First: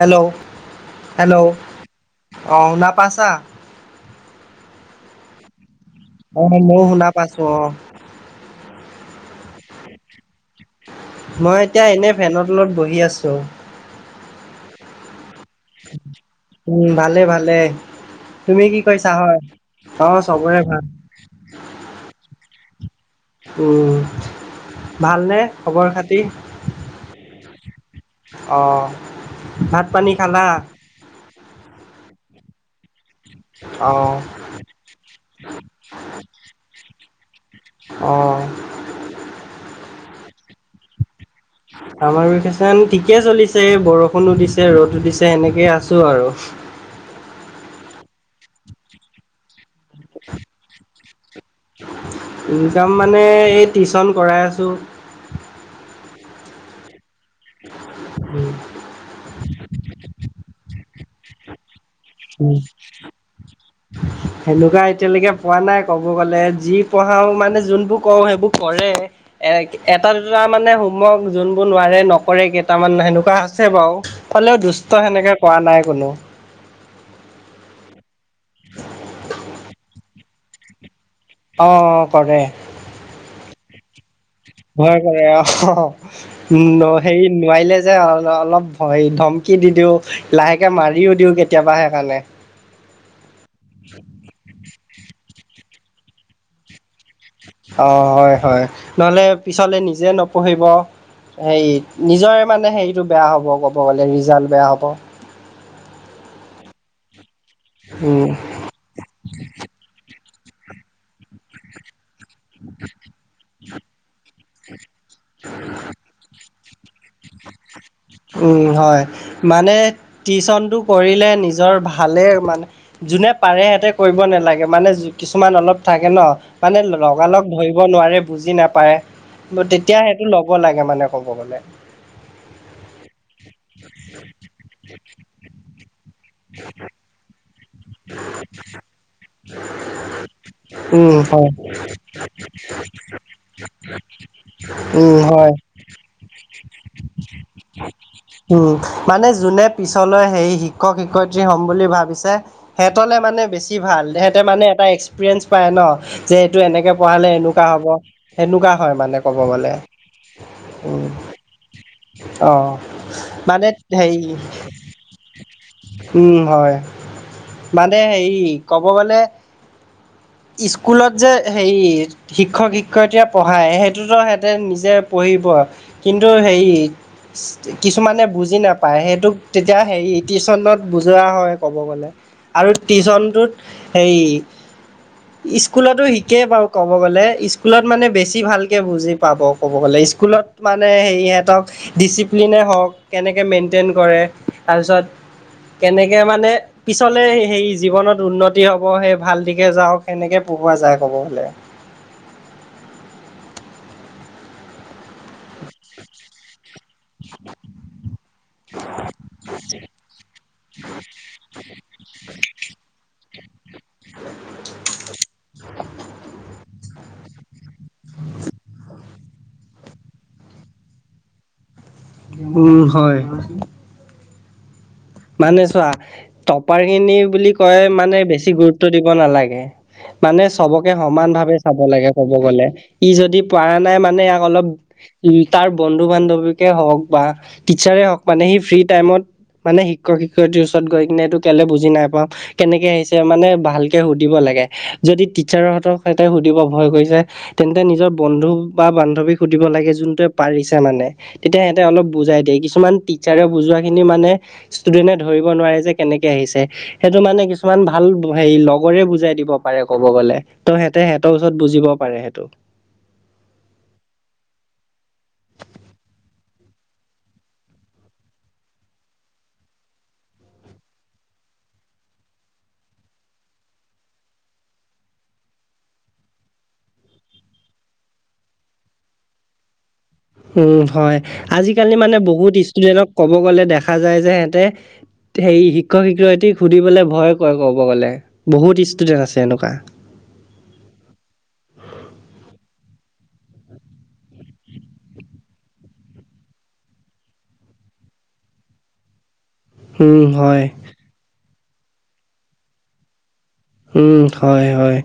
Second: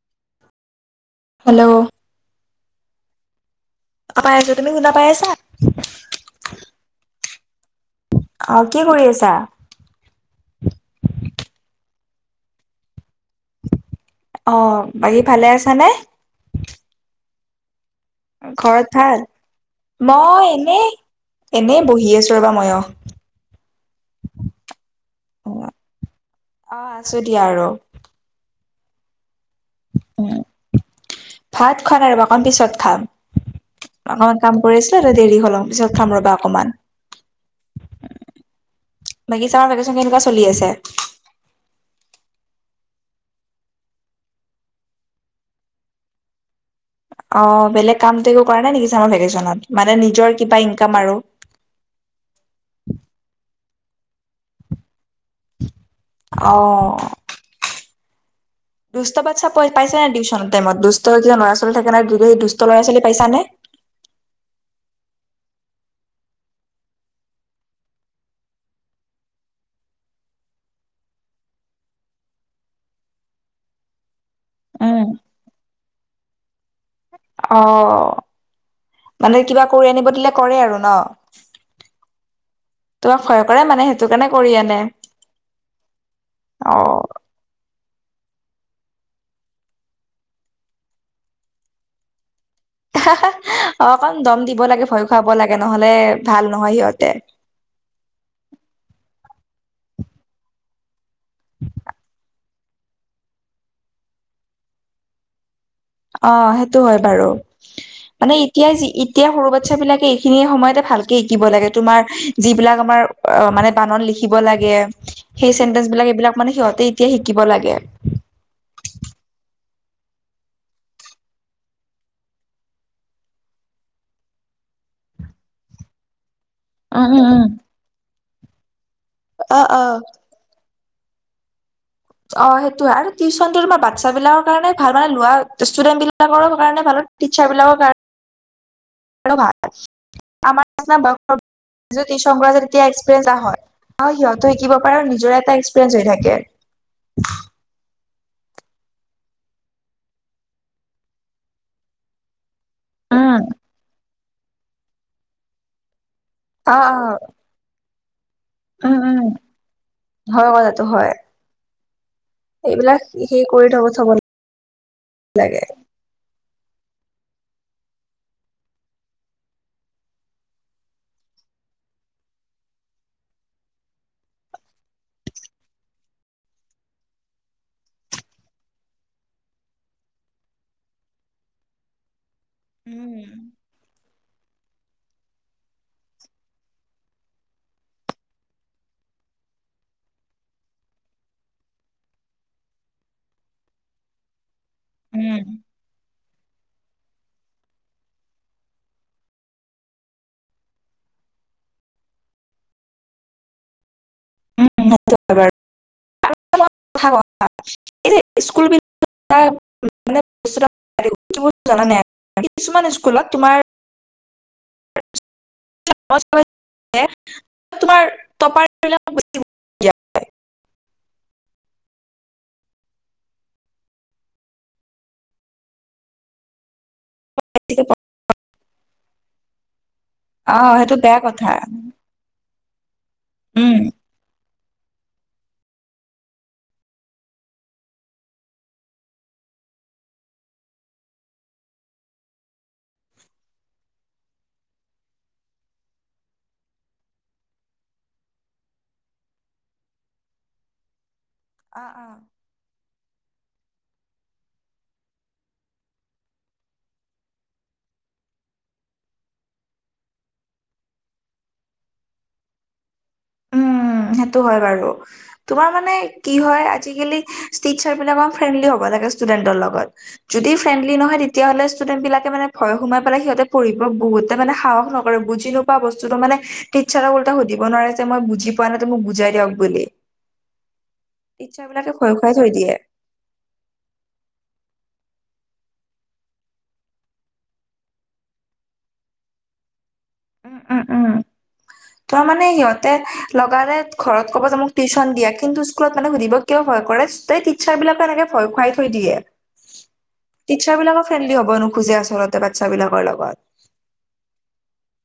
Hello hello hello অঁ শুনা পাছা? পাই আছো, তুমি শুনা পাই আছা? অ মইও শুনা পাইছো অ। অ কি কৰি আছা? মই এতিয়া এনেই ফেনৰ লগত বহি আছোঁ। অ বাকী ভালে আছা নে? উম ভালে ভালে, তুমি কি ঘৰত কৰিছা ভাল হয়? অ মই চবৰে ভাল। এনেই এনেই বহি আছোঁ ৰ'বা মইও। উম, ভালনে খবৰ খাতি? অ আছো দিয়া আৰু। অ ভাত পানী উম খালা? ভাত খোৱা নাই ৰবা অকন পিছত খাম। অ অকন - কাম কৰি আছিলো এ দেৰি হ'লেও, পিছত খাম ৰ'বা অকমান। অ। বাকী চামাৰ ভেকেশ্যন কেনেকুৱা চলি আছে? ছামাৰ ভেকেশ্যন ঠিকে চলিছে বৰষুণো দিছে ৰ'দো দিছে সেনেকেই আছো আৰু। অ বেলেগ কামটো একো কৰা নাই নেকি ছামাৰ ভেকেশ্যনত, মানে নিজৰ কিবা ইনকাম আৰু? ইনকাম মানে এই টিউচন কৰাই আছো। অ। [unintelligible] দুষ্ট বাচ্ছা প পাইছানে টিউচন টাইমত দুষ্ট যে ল'ৰা ছোৱালী থাকে নহয় সেই উম দুষ্ট ল'ৰা ছোৱালী পাইছানে? [inaudible] সেনেকুৱা এতিয়ালৈকে পোৱা নাই ক'ব গ'লে যি পঢ়াও মানে যোনবোৰ কওঁ সেইবোৰ কৰে। এ এটা দুটা মানে হোমৱৰ্ক যোনবোৰ নোৱাৰে নকৰে কেইটামান সেনেকুৱা আছে বাও। হ'লেও দুষ্ট উম, সেনেকে কৰা নাই কোনো। অ মানে কিবা কৰি আনিব দিলে কৰে আৰু ন অ অ কৰে তোমাক ভয় কৰে মানে সেইটো কাৰণে কৰি আনে ভয় কৰে অ অ উ হেৰি নোৱাৰিলে যে অলপ ভয় ধমকি দি দিও লাহেকে মাৰিও দিও কেতিয়াবা সেইকাৰণে হা হা অ অকণ দম দিব লাগে ভয় খুৱাব লাগে নহলে ভাল নহয় সিহঁতে অ হয় হয় নহলে পিছলে নিজে নপঢ়িব হেৰি নিজৰে মানে হেৰিটো বেয়া হ'ব ক'ব গলে ৰিজাল্ট বেয়া হ'ব অ সেইটো হয় বাৰু উম। মানে এতিয়াই এতিয়া সৰু বাচ্ছ বিলাকে এইখিনি সময়তে ভালকে শিকিব লাগে তোমাৰ যিবিলাক আমাৰ অ মানে বানান লিখিব লাগে সেই চেন্টেঞ্চ বিলাক এইবিলাক মানে সিহঁতে এতিয়া শিকিব লাগে উম হয় মানে টিউচনটো কৰিলে নিজৰ ভালেই মানে যোনে পাৰে সিহঁতে কৰিব নালাগে মানে কিছুমান অলপ থাকে ন মানে উম উম লগালগ উম ধৰিব নোৱাৰে বুজি নাপায় অ অ তেতিয়া সেইটো ল'ব লাগে মানে ক'ব গ'লে অ সেইটো হয় আৰু টিউচনটো তোমাৰ বাচ্ছা বিলাকৰ কাৰণে ভাল মানে লোৱাৰ ষ্টুডেন্ট বিলাক অ সেইকাৰণে ভালো টিচাৰ বিলাকৰ কাৰণে [unintelligible] কেনকা আমাৰ নিচিনা উম, ডক্তৰবোৰ হয়। যিটো টিছপগৰাকী তেতিয়া এক্সপিৰিয়েঞ্চ এটা হয় সিহঁতো শিকিব পাৰে আৰু উম, নিজৰ হয়। এটা এক্সপিৰিয়েঞ্চ হৈ থাকে [unintelligible] উম মানে যোনে পিছলৈ হেই শিক্ষক শিক্ষয়িত্ৰী হ'ম বুলি ভাবিছে সিহঁতলে উম, মানে বেছি ভাল সিহঁতে মানে এটা এক্সপিৰিয়েঞ্চ পায় ন যে এইটো অ', এনেকে অ', পঢ়ালে এনো কা হ'ব সেনেকোৱা হয় উম, মানে উম, ক'ব গ'লে হয় কথাটো হয়, অহ এইবিলাক সেই কৰি মানে থব থব হেৰি লাগে। উম হয় মানে হেৰি ক'ব গ'লে স্কুলত যে হেৰি শিক্ষক শিক্ষয়িত্ৰীয়ে পঢ়ায় সেইটোতো সিহঁতে নিজে পঢ়িব কিন্তু সেই কিছুমানে বুজি নাপায় সেইটোক তেতিয়া হেৰি টিউচনত বুজোৱা হয় ক'ব গ'লে আৰু উম। টিউচনটোত সেই [inaudible] স্কুলতো শিকে বাৰু ক'ব গ'লে স্কুলত মানে বেছি ভালকে বুজি পাব ক'ব গ'লে স্কুলত মানে হেৰি ইহঁতক ডিচিপ্লিনেই হওক কেনেকে মেইনটেন কৰে তাৰপিছত উম কেনেকে মানে তলে সেই জীৱনত উন্নতি হ'ব সেই ভাল দিশে যাওক সেনেকে পঢ়োৱা যায় ক'ব গলে [unintelligible] এনে স্কুলবিলাক তাৰ মানে বস্তু এটা বহুত জানানে কিছুমান স্কুলত তোমাৰ [unintelligible] তোমাৰ টপাৰবিলাক বেছি উম হয় হয় মানে চোৱা টপাৰ খিনি বুলি কয় মানে বেছি গুৰুত্ব দিব নালাগে মানে অ', চবকে সেইটো বেয়া সমান কথা, ভাৱে চাব লাগে। ক'ব গ'লে ই যদি উম। পাৰা নাই মানে ইয়াক অলপ তাৰ বন্ধু বান্ধৱীকে হওক বা টিচাৰে হওক মানে সি ফ্ৰী টাইমত মানে শিক্ষক শিক্ষয়িত্ৰীৰ ওচৰত গৈ কিনে এইটো কেলে বুজি নাই পোৱা কেনেকে আহিছে মানে ভালকে সুধিব লাগে যদি টিচাৰহঁতক সেতে সুধিব ভয় কৰিছে তেন্তে নিজৰ বন্ধু বা বান্ধৱীক সুধিব লাগে যোনটোৱে পাৰিছে মানে তেতিয়া সিহঁতে অ', অলপ অ'। বুজাই দিয়ে কিছুমান টিচাৰে বুজোৱা খিনি মানে ষ্টুডেণ্ট ধৰিব নোৱাৰে যে কেনেকে আহিছে। সেইটো মানে কিছুমান ভাল হেৰি লগৰে বুজাই দিব পাৰে ক'ব গ'লে ত সিহঁতে সিহঁতৰ ওচৰত বুজিব পাৰে সেইটো। উম, সেইটো হয় বাৰু। তোমাৰ মানে কি হয় আজিকালি টিচাৰ বিলাকো ফ্ৰেণ্ডলি হ'ব লাগে ষ্টুডেন্টৰ লগত। যদি ফ্ৰেনডলি নহয় তেতিয়াহ'লে ষ্টুডেণ্ট বিলাকে মানে ভয় সোমাই পেলাই সিহঁতে পঢ়িব বহুতে মানে সাহস নকৰে বুজি নোপোৱা বস্তুটো মানে টিছাৰক ওলোটাই সুধিব নোৱাৰে মই বুজি পোৱা নাই মোক বুজাই দিয়ক বুলি। উম হয়, টিচাৰ বিলাকে আজিকালি ভয় মানে খুৱাই থৈ বহুত দিয়ে। ষ্টুডেন্টক ক'ব গ'লে দেখা যায় যে সিহঁতে হেৰি শিক্ষক শিক্ষয়িত্ৰীক সুধিবলৈ ভয় কয় ক'ব গ'লে বহুত ষ্টুডেণ্ট আছে এনেকুৱা। উম, উম, উম। ত মানে সিহঁতে লগালে ঘৰত ক'ব যে মোক টিউচন দিয়া কিন্তু স্কুলত মানে সুধিব কিয় ভয় কৰে টিচাৰ বিলাকে এনেকে ভয় খুৱাই থৈ দিয়ে। উম হয় টিচাৰ বিলাকক ফ্ৰেণ্ডলি হ'ব নোখোজে আচলতে বাচ্ছ বিলাকৰ লগত। উম, হয়, হয়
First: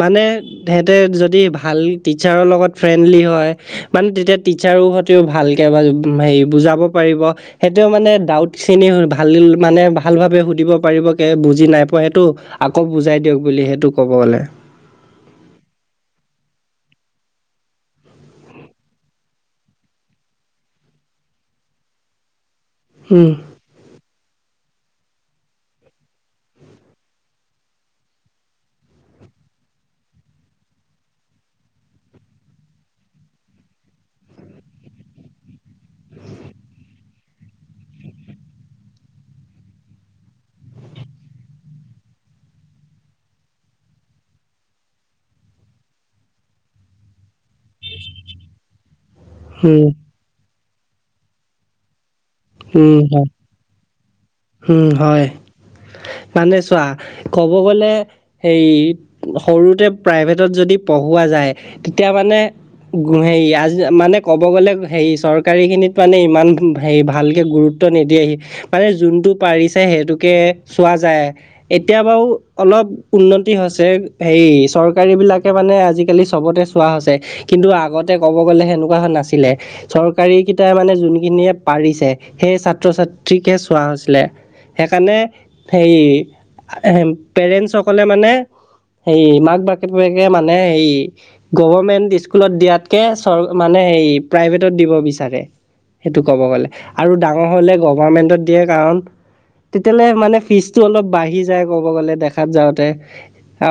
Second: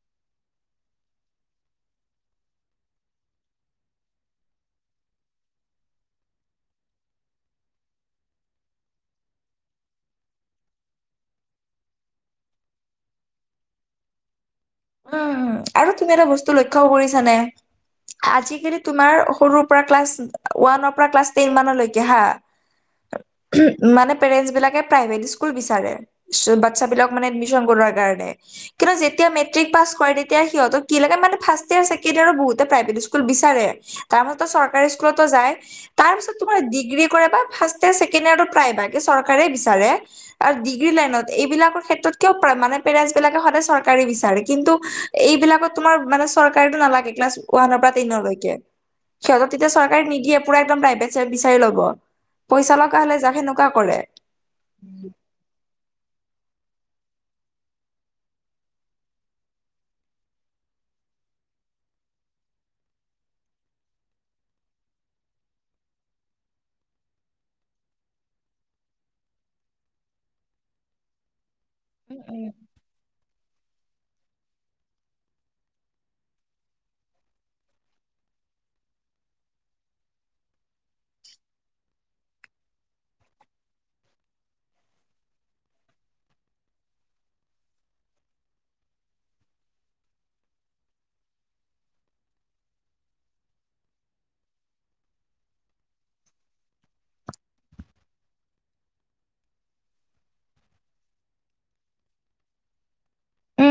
মানে সিহঁতে যদি ভাল টিচাৰৰ লগত ফ্ৰেণ্ডলি হয় মানে তেতিয়া টিচাৰো সতেও ভালকৈ বা হেৰি বুজাব পাৰিব। সেইটোও মানে ডাউট খিনি ভাল মানে ভাল ভাবে সুধিব পাৰিব কে বুজি নাই পোৱা সেইটো আকৌ বুজাই দিয়ক বুলি সেইটো ক'ব গ'লে। উম, আৰু কিবা এটা বস্তু লক্ষ্য কৰিছানে। আজিকালি তোমাৰ সৰুৰ পৰা ক্লাছ ওৱানৰ পৰা ক্লাছ টেন মানলৈকে হা উম, মানে পেৰেণ্টছবিলাকে প্ৰাইভেট স্কুল বিচাৰে। বাচ্ছা বিলাক মানে এডমিচন কৰোৱাৰ কাৰণে কিন্তু যেতিয়া মেট্ৰিক পাছ কৰে তেতিয়া সিহঁত কি লাগে মানে ফাষ্ট ইয়ৰ ছেকেণ্ড ইয়ৰৰ বহুতে প্ৰাইভেট স্কুল বিচাৰে তাৰ মাজতো চৰকাৰী স্কুলতো যায়। তাৰপিছত তোমাৰ ডিগ্ৰী কৰা বা ফাষ্ট ইয়াৰ ছেকেণ্ড ইয়াৰ প্ৰায়ভাগে চৰকাৰে বিচাৰে আৰু ডিগ্ৰী লাইনত এইবিলাকৰ ক্ষেত্ৰত কিয় প মানে পেৰেণ্টছ বিলাকে সদায় চৰকাৰে বিচাৰে। কিন্তু এইবিলাকত তোমাৰ মানে চৰকাৰীতো নালাগে ক্লাছ ওৱানৰ পৰা টেনৰলৈকে সিহঁতৰ তেতিয়া উম, চৰকাৰে নিদিয়ে পুৰা একদম প্ৰাইভেট বিচাৰি ল'ব। পইচা উম, লগা হ'লে হয়। যাক সেনেকুৱা কৰে উম হয় মানে চোৱা ক'ব গ'লে। সেই সৰুতে প্ৰাইভেটত যদি পঢ়োৱা যায় তেতিয়া মানে হেৰি আজি মানে ক'ব গ'লে হেৰি চৰকাৰীখিনিত মানে ইমান হে ভালকৈ গুৰুত্ব নিদিয়েহি মানে যোনটো পাৰিছে সেইটোকে চোৱা যায়। এতিয়া বাৰু অলপ উন্নতি হৈছে হে চৰকাৰী বিলাকে মানে আজিকালি চবতে চোৱা হৈছে কিন্তু আগতে ক'ব গ'লে সেনেকুৱা হোৱা নাছিলে। চৰকাৰী কেইটাই মানে যোনখিনিয়ে পাৰিছে সেই ছাত্ৰ ছাত্ৰীকহে চোৱা হৈছে। সেইকাৰণে সেই পেৰেণ্টছসকলে মানে হেৰি মাক বাপকে মানে হেৰি গভমেণ্ট স্কুলত দিয়াতকে চৰ মানে হেৰি প্ৰাইভেটত দিব বিচাৰে সেইটো ক'ব গ'লে আৰু ডাঙৰ হ'লে গভমেণ্টত দিয়ে কাৰণ তেতিয়ালে মানে ফিজটো অলপ বাঢ়ি যায় ক'ব গ'লে দেখাত যাওঁতে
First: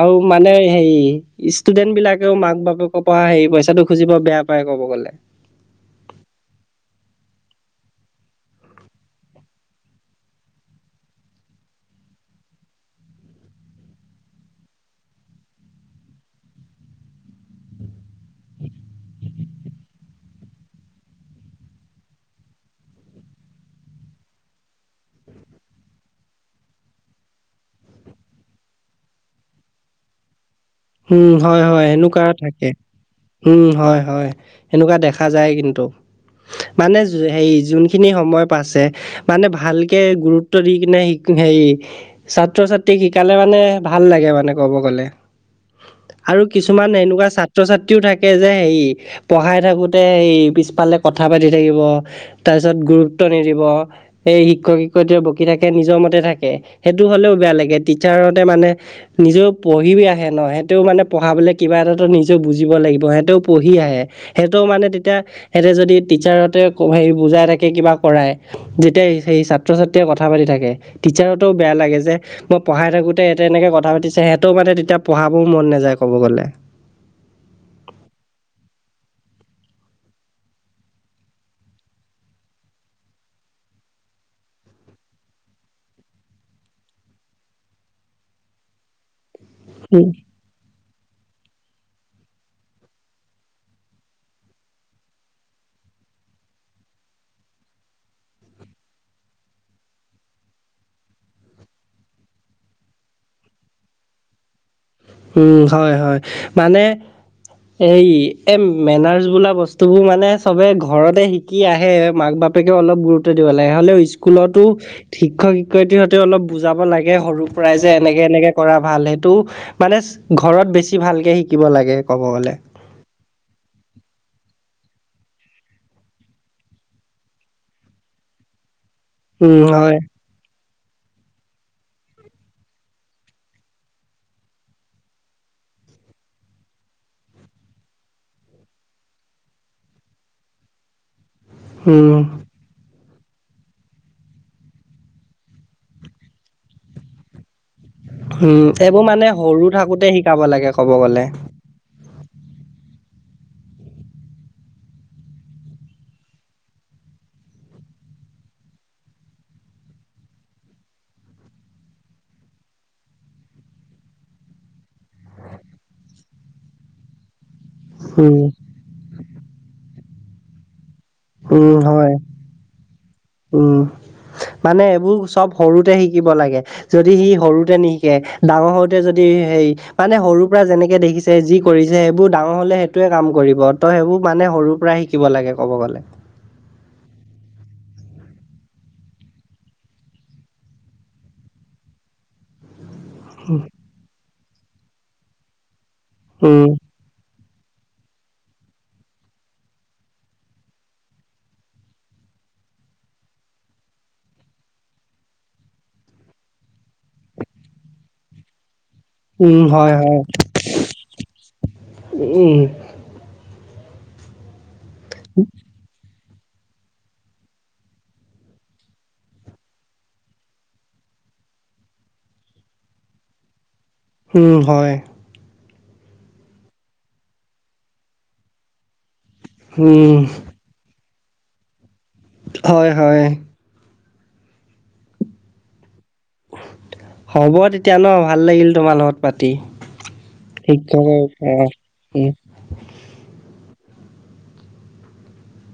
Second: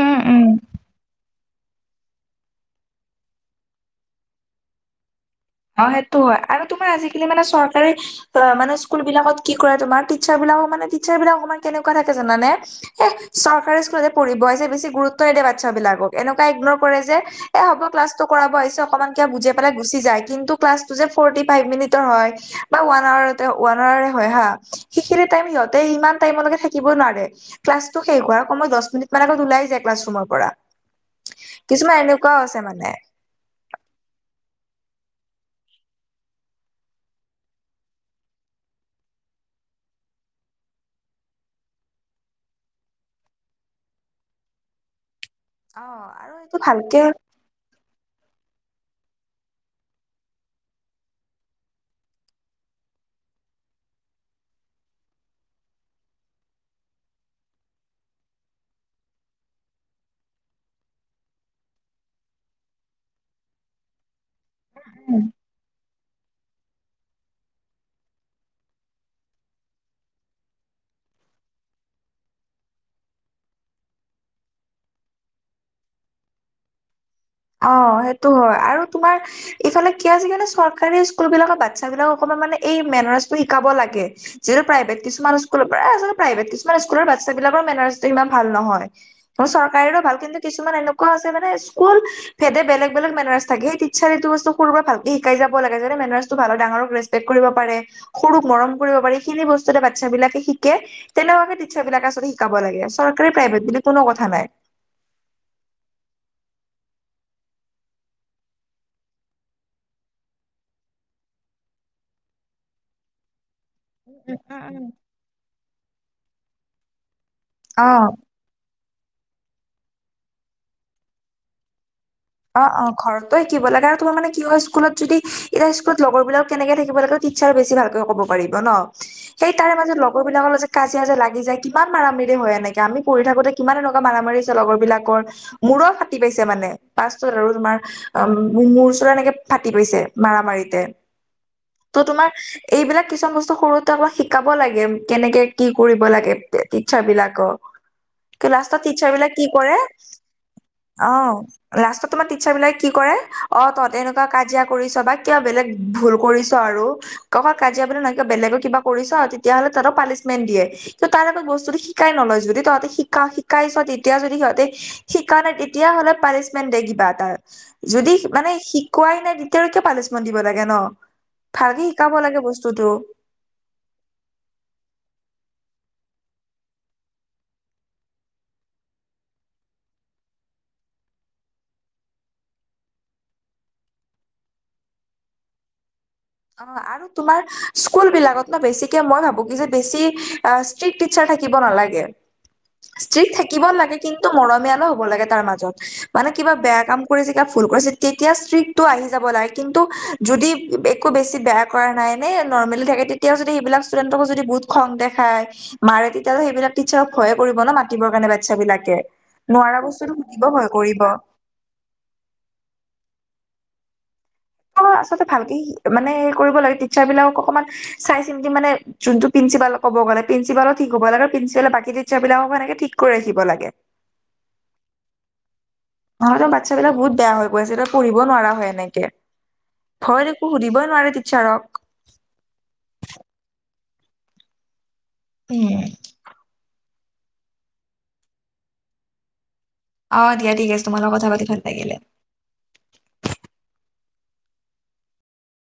আৰু উম মানে হেৰি ষ্টুডেণ্ট বিলাকেও মাক বাপেকৰ পৰা হেৰি পইচাটো খুজিব বেয়া পায় ক'ব গ'লে অ সেইটো হয় আৰু তোমাৰ আজিকালি মানে চৰকাৰে অ মানে স্কুল বিলাকত কি কৰে তোমাৰ টিচাৰ বিলাকো মানে টিচাৰ বিলাক অকমান কেনেকুৱা থাকে জানা নে এ চৰকাৰী স্কুলতে পঢ়িব আহিছে বেছি গুৰুত্ব নিদিয়ে বাচ্ছা বিলাকক এনেকুৱা ইগনৰ কৰে যে এ হ'ব ক্লাছটো কৰাব আহিছে অকনমান কিবা বুজাই পেলাই গুচি যায় কিন্তু ক্লাছ যে ফৰ্টি ফাইভ মিনিটৰ হয় বা ওৱান আৰ ওৱান আৱাৰে হয় হা সেইখিনি টাইম সিহঁতে ইমান টাইমলৈকে থাকিব নোৱাৰে ক্লাছটো শেষ হোৱা দহ মিনিট মান আগত ওলাই যায় ক্লাছৰুমৰ পৰা উম হয় হয় কিছুমান এনেকুৱা এনেকুৱাও আছে থাকে মানে উম হয় হয় সেনেকুৱা দেখা যায় কিন্তু মানে হেৰি যোনখিনি সময় পাইছে মানে ভালকে গুৰুত্ব দি কিনে হেৰি ছাত্ৰ ছাত্ৰীক শিকালে মানে ভাল লাগে মানে ক'ব গ'লে অ আৰু এইটো কিছুমান ভালকে এনেকুৱা ছা ছাত্ৰ ছাত্ৰীও থাকে যে হেৰি পঢ়াই থাকোঁতে সেই পিছফালে কথা পাতি থাকিব তাৰপিছত গুৰুত্ব নিদিব এই শিক্ষক শিক্ষয়িত্ৰী বকি থাকে নিজৰ মতে থাকে সেইটো হলেও বেয়া লাগে টিছাৰতে মানে নিজেও পঢ়িবি আহে ন সিহঁতেও মানে পঢ়ালে কিবা এটাটো নিজেও বুজিব লাগিব সিহঁতেও পঢ়ি আহে সেহটোও মানে তেতিয়া সিহঁতে যদি টিচাৰহতে হেৰি বুজাই থাকে কিবা কৰায় যেতিয়া সেই ছাত্ৰ ছাত্ৰীয়ে কথা পাতি থাকে টিচাৰহতও বেয়া লাগে যে মই পঢ়াই থাকোতে সেতে এনেকে কথা পাতিছে সিহঁতেও মানে তেতিয়া পঢ়াবও মন নাযায় ক'ব গ'লে অ সেইটো হয় আৰু তোমাৰ ইফালে কি আছে কি মানে চৰকাৰী স্কুল বিলাকৰ বাচ্ছা বিলাকক অকমান মানে এই মেনাৰছটো শিকাব লাগে যিহেতু প্ৰাইভেট কিছুমান স্কুলৰ পৰা এই আচলতে প্ৰাইভেট কিছুমান স্কুলৰ বাচ্ছাবিলাকৰ মেনাৰ্ছটো ইমান ভাল নহয় চৰকাৰিৰো উম ভাল কিন্তু কিছুমান এনেকুৱাও আছে মানে স্কুল বেলেগ বেলেগ মেনাৰ্ছ থাকে সেই টিছাৰ এইটো বস্তু সৰুৰ পৰা ভালকে শিকাই যাব লাগে যাতে মেনাৰ্ছটো ভাল হয় ডাঙৰক ৰেচ কৰিব পাৰে সৰুক মৰম কৰিব পাৰে সেখিনি বস্তুয়ে বাচ্ছাবিলাকে শিকে তেনেকুৱাকে টিছাৰ বিলাকে আচলতে শিকাব লাগে চৰকাৰী প্ৰাইভেট বুলি কোনো কথা নাই উম হয় হয় মানে এই এ মেনাৰছ বোলা বস্তুবোৰ মানে চবে ঘৰতে শিক শিকি আহে মাক বাপেকে অলপ গুৰু দিব লাগে হ'লেও উম স্কুলতো উম উম শিক্ষক শিক্ষয়িত্ৰী হঁতেও অলপ বুজাব লাগে সৰু প্ৰায় উম যে অ এনেকে এনেকে কৰা ভাল সেইটো মানে ঘৰত বেছি ভালকে শিকিব লাগে ক'ব গ'লে অ ঘৰতো শিকিব লাগে তোমাৰ মানে কি হয় স্কুলত যদি এতিয়া স্কুলত লগৰ বিলাকত কেনেকে থাকিব লাগে টিছাৰ বেছি ভালকৈ কব পাৰিব ন সেই উম তাৰে মাজত হয় ল লগৰবিলাকৰ লগত কাজিয়াজে লাগি যায় কিমান মাৰা মাৰি হয় এনেকে আমি পঢ়ি থাকোতে কিমান এনেকুৱা মাৰা মাৰি হৈছে লগৰ বিলাকৰ মূৰও ফাটি পাইছে মানে পাছতু তোমাৰ উম মুৰ চুৰ এনেকে ফাটি পাইছে মাৰা মাৰিতে ত' উম তোমাৰ এইবিলাক কিছুমান বস্তু সৰুতে থাকোতে শিকাব লাগে কেনেকে কি কৰিব লাগে টিচাৰ বিলাকক কি উম। লাষ্টত এইবোৰ টিচাৰ মানে বিলাক কি সৰু কৰে থাকোতে শিকাব লাগে ক'ব গ'লে। অহ লাষ্টত তোমাৰ টিচাৰ বিলাক কি কৰে অ তহতে এনেকুৱা কাজিয়া কৰিছ বা কিয় বেলেগ ভুল কৰিছ আৰু কব কাজিয়া বুলি নাই কি বেলেগো কিবা কৰিছ তেতিয়া হ'লে তাতো পানিচমেন্ট দিয়ে কি তাৰ লগত বস্তুটো শিকাই নলয় যদি তহঁতে শিকা শিকাই চ তেতিয়া যদি সিহঁতে শিকা নাই তেতিয়া হ'লে পানিচ মেণ্ট দে কিবা এটা। যদি উম, মানে শিকোৱাই নাই তেতিয়া আৰু কিয় পানিছমেণ্ট দিব লাগে ন উম, ভালকে হয়। শিকাব লাগে বস্তুটো উম মানে এইবোৰ চব সৰুতে শিকিব লাগে যদি সি সৰুতে নিশিকে ডাঙৰ হওঁতে যদি সেই মানে সৰুৰ পৰা যেনেকে দেখিছে যি কৰিছে সেইবোৰ ডাঙৰ হলে সেইটোৱে কাম কৰিব ত' সেইবোৰ মানে সৰুৰ পৰা শিকিব লাগে ক'ব গ'লে অ আৰু তোমাৰ স্কুল বিলাকত ন বেছিকে মই ভাবো কি যে বেছি ষ্ট্ৰিক টিচাৰ থাকিব নালাগে ষ্ট্ৰিক থাকিব লাগে কিন্তু মৰমিয়ালো হ'ব লাগে তাৰ মাজত মানে কিবা উম, বেয়া কাম কৰি যদি ভুল কৰিছে তেতিয়া ষ্ট্ৰিকটো আহি যাব লাগে কিন্তু যদি একো বেছি বেয়া কৰা নাই নে নৰ্মেলি থাকে তেতিয়াও যদি সেইবিলাক ষ্টুডেন্টকো যদি বহুত খং দেখায় মাৰে পিটে তেতিয়াহলে সেইবিলাক টিচাৰক ভয়ে কৰিব ন মাতিবৰ কাৰণে বাচ্ছা বিলাকে উম, নোৱাৰা হয়, বস্তুটো হয়, সুধিব ভয় কৰিব উম তে ভালকে শি মানে হে কৰিব লাগে টিচাৰ বিলাকক অকমান চাই চিন্তি মানে যোনটো পিন্ঞ্চিপাল ক'ব গলে প্ৰিঞ্চিপালো ঠিক হব লাগে প্ৰিঞ্চিপালে বাকী টিচাৰ বিলাককো সেনেকে ঠিক কৰি ৰাখিব লাগে উম হয় ভয়তে বাচ্ছা বিলাক বহুত বেয়া হৈ গৈ আছে এতিয়া পঢ়িব নোৱাৰা হয় এনেকে উম, ভয় দে একো সুধিবই নোৱাৰে টিচাৰক হয় হয় উম হ'ব তেতিয়া ন ভাল লাগিল তোমাৰ লগত পাতি অ' দিয়া ঠিক আছে একো তোমাৰ লগত কথা পাতি অ ভাল লাগিলে। উম